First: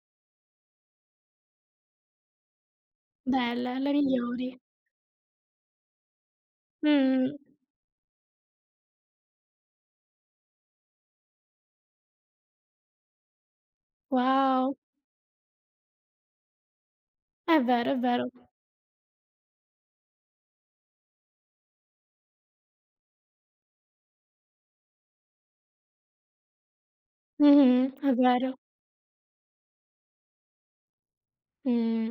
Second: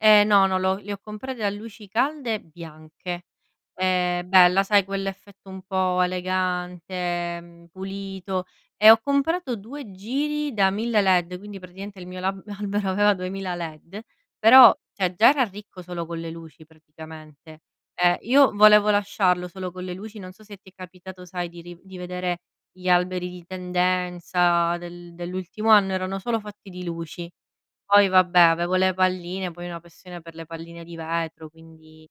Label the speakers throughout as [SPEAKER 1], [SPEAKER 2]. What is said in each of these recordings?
[SPEAKER 1] Eh, no, non lo le ho comprate a luci calde e bianche.
[SPEAKER 2] Belle, le
[SPEAKER 1] Ehm,
[SPEAKER 2] migliori.
[SPEAKER 1] bella, sai quell'effetto un po'
[SPEAKER 2] Mh-mh.
[SPEAKER 1] elegante, mhmm, pulito. E ho comprato 2 giri da 1000 LED, quindi, praticamente il mio lab albero aveva 2000 LED,
[SPEAKER 2] Wow.
[SPEAKER 1] però, cioè, già era ricco solo con le luci praticamente.
[SPEAKER 2] È vero, è
[SPEAKER 1] Eh,
[SPEAKER 2] vero.
[SPEAKER 1] io volevo lasciarlo solo con le luci. Non so se ti è capitato, sai, di riv di vedere gli alberi di tendenza del dell'ultimo anno, erano solo fatti di luci.
[SPEAKER 2] Mh-mh,
[SPEAKER 1] Poi,
[SPEAKER 2] è
[SPEAKER 1] vabbè,
[SPEAKER 2] vero.
[SPEAKER 1] avevo le palline, poi ho una passione per le palline di vetro, quindi,
[SPEAKER 2] Mh.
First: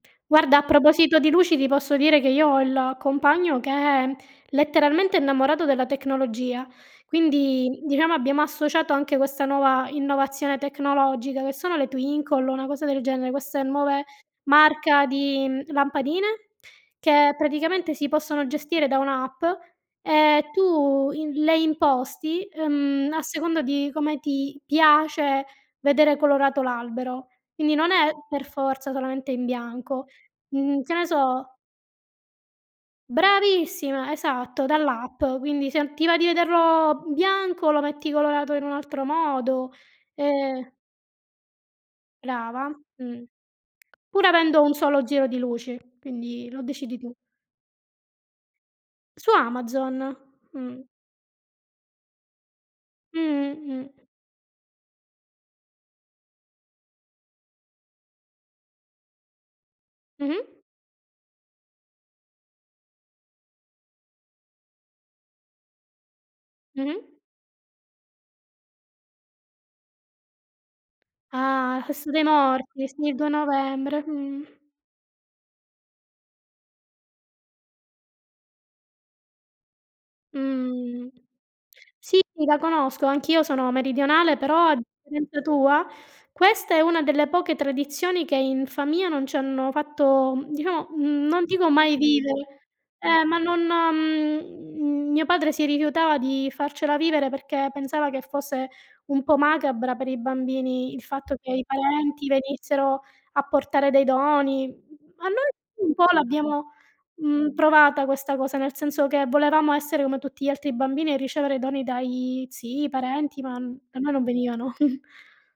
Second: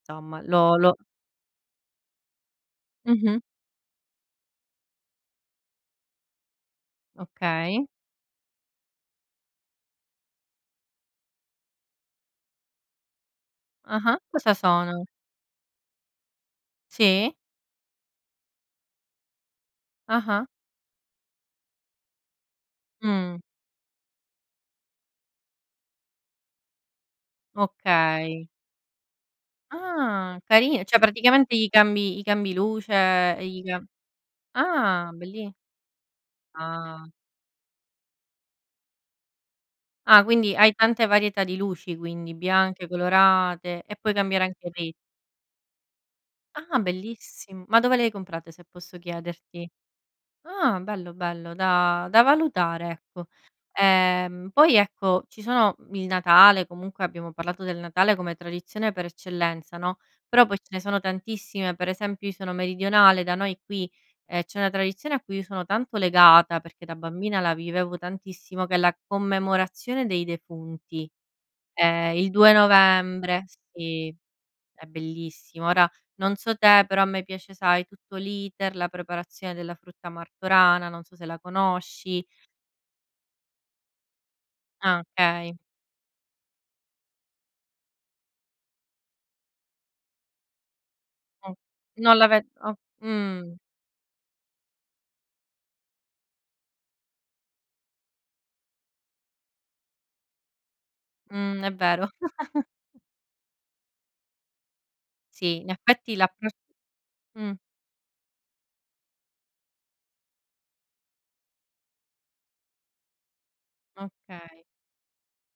[SPEAKER 1] insomma,
[SPEAKER 2] Guarda, a
[SPEAKER 1] lo lo
[SPEAKER 2] proposito di luci, ti posso dire che io ho il
[SPEAKER 1] Mh-mh.
[SPEAKER 2] compagno che è letteralmente innamorato della tecnologia. Quindi,
[SPEAKER 1] Okay.
[SPEAKER 2] diciamo abbiamo associato anche questa nuova innovazione tecnologica che sono le Twinkly, una cosa del genere, queste nuove
[SPEAKER 1] Ah-ha. Cosa
[SPEAKER 2] marca
[SPEAKER 1] sono?
[SPEAKER 2] di, mhmm, lampadine
[SPEAKER 1] Sì?
[SPEAKER 2] che praticamente si possono gestire da un'app, e
[SPEAKER 1] Ah-ha.
[SPEAKER 2] tu in le imposti, ehm, a
[SPEAKER 1] Mh.
[SPEAKER 2] seconda di come ti piace vedere colorato l'albero. Quindi, non è per
[SPEAKER 1] Okay.
[SPEAKER 2] forza solamente in bianco,
[SPEAKER 1] Ah,
[SPEAKER 2] mhmm,
[SPEAKER 1] carina,
[SPEAKER 2] che
[SPEAKER 1] cioè
[SPEAKER 2] ne so
[SPEAKER 1] praticamente gli cambi gli cambi luce, gli cam
[SPEAKER 2] Bravissima. Esatto,
[SPEAKER 1] ah,
[SPEAKER 2] dall'app.
[SPEAKER 1] belli.
[SPEAKER 2] Quindi, se non ti va di vederlo
[SPEAKER 1] Ah.
[SPEAKER 2] bianco lo metti colorato in un altro modo,
[SPEAKER 1] Ah, quindi
[SPEAKER 2] ehm
[SPEAKER 1] hai tante varietà di luci quindi,
[SPEAKER 2] Brava.
[SPEAKER 1] bianche,
[SPEAKER 2] Mh.
[SPEAKER 1] colorate e puoi
[SPEAKER 2] Pur
[SPEAKER 1] cambiare
[SPEAKER 2] avendo
[SPEAKER 1] anche
[SPEAKER 2] un
[SPEAKER 1] lì.
[SPEAKER 2] solo giro di luce, quindi lo
[SPEAKER 1] Ah,
[SPEAKER 2] decidi tu.
[SPEAKER 1] bellissimo! Ma dove le hai comprate, se posso
[SPEAKER 2] Su
[SPEAKER 1] chiederti?
[SPEAKER 2] Amazon,
[SPEAKER 1] Ah,
[SPEAKER 2] mh.
[SPEAKER 1] bello, bello da da valutare, ecco.
[SPEAKER 2] Mh-mh, mh.
[SPEAKER 1] Ehm, poi, ecco, ci sono, mhmm, il Natale, comunque abbiamo parlato del Natale come tradizione per eccellenza, no, però poi
[SPEAKER 2] Mh-mh.
[SPEAKER 1] ce ne sono tantissime. Per esempio, io sono meridionale, da noi qui, ehm, c'è una tradizione a cui io sono tanto legata, perché da
[SPEAKER 2] Mh-mh.
[SPEAKER 1] bambina la vivevo tantissimo, che è la commemorazione dei defunti.
[SPEAKER 2] Ah, la
[SPEAKER 1] È
[SPEAKER 2] festa dei
[SPEAKER 1] il 2
[SPEAKER 2] morti, sì, il 2
[SPEAKER 1] novembre,
[SPEAKER 2] novembre,
[SPEAKER 1] sì,
[SPEAKER 2] mh.
[SPEAKER 1] è bellissimo. Ora non so te, però a me piace, sai, tutto l'iter, la preparazione della frutta martorana, non
[SPEAKER 2] Mh.
[SPEAKER 1] so se la
[SPEAKER 2] Sì,
[SPEAKER 1] conosci.
[SPEAKER 2] la conosco. Anch'io sono meridionale, però, a
[SPEAKER 1] Ah,
[SPEAKER 2] differenza
[SPEAKER 1] okay.
[SPEAKER 2] tua, questa è una delle poche tradizioni che in famiglia non ci hanno fatto, diciamo mhmm, non
[SPEAKER 1] Mh.
[SPEAKER 2] dico mai
[SPEAKER 1] Non l'ave
[SPEAKER 2] vivere
[SPEAKER 1] o
[SPEAKER 2] eh, ma
[SPEAKER 1] mh.
[SPEAKER 2] non mhmm, mio padre si rifiutava di farcela vivere, perché pensava che fosse un po' macabra per i bambini il fatto che
[SPEAKER 1] Mh,
[SPEAKER 2] i
[SPEAKER 1] è vero.
[SPEAKER 2] parenti venissero a portare dei doni. Ma noi
[SPEAKER 1] Sì, in
[SPEAKER 2] un po'
[SPEAKER 1] effetti l'appro
[SPEAKER 2] l'abbiamo,
[SPEAKER 1] mh.
[SPEAKER 2] mhmm, provata questa cosa, nel senso che volevamo essere come tutti gli altri bambini e ricevere doni dai zii, parenti, ma per noi non
[SPEAKER 1] Okay.
[SPEAKER 2] venivano.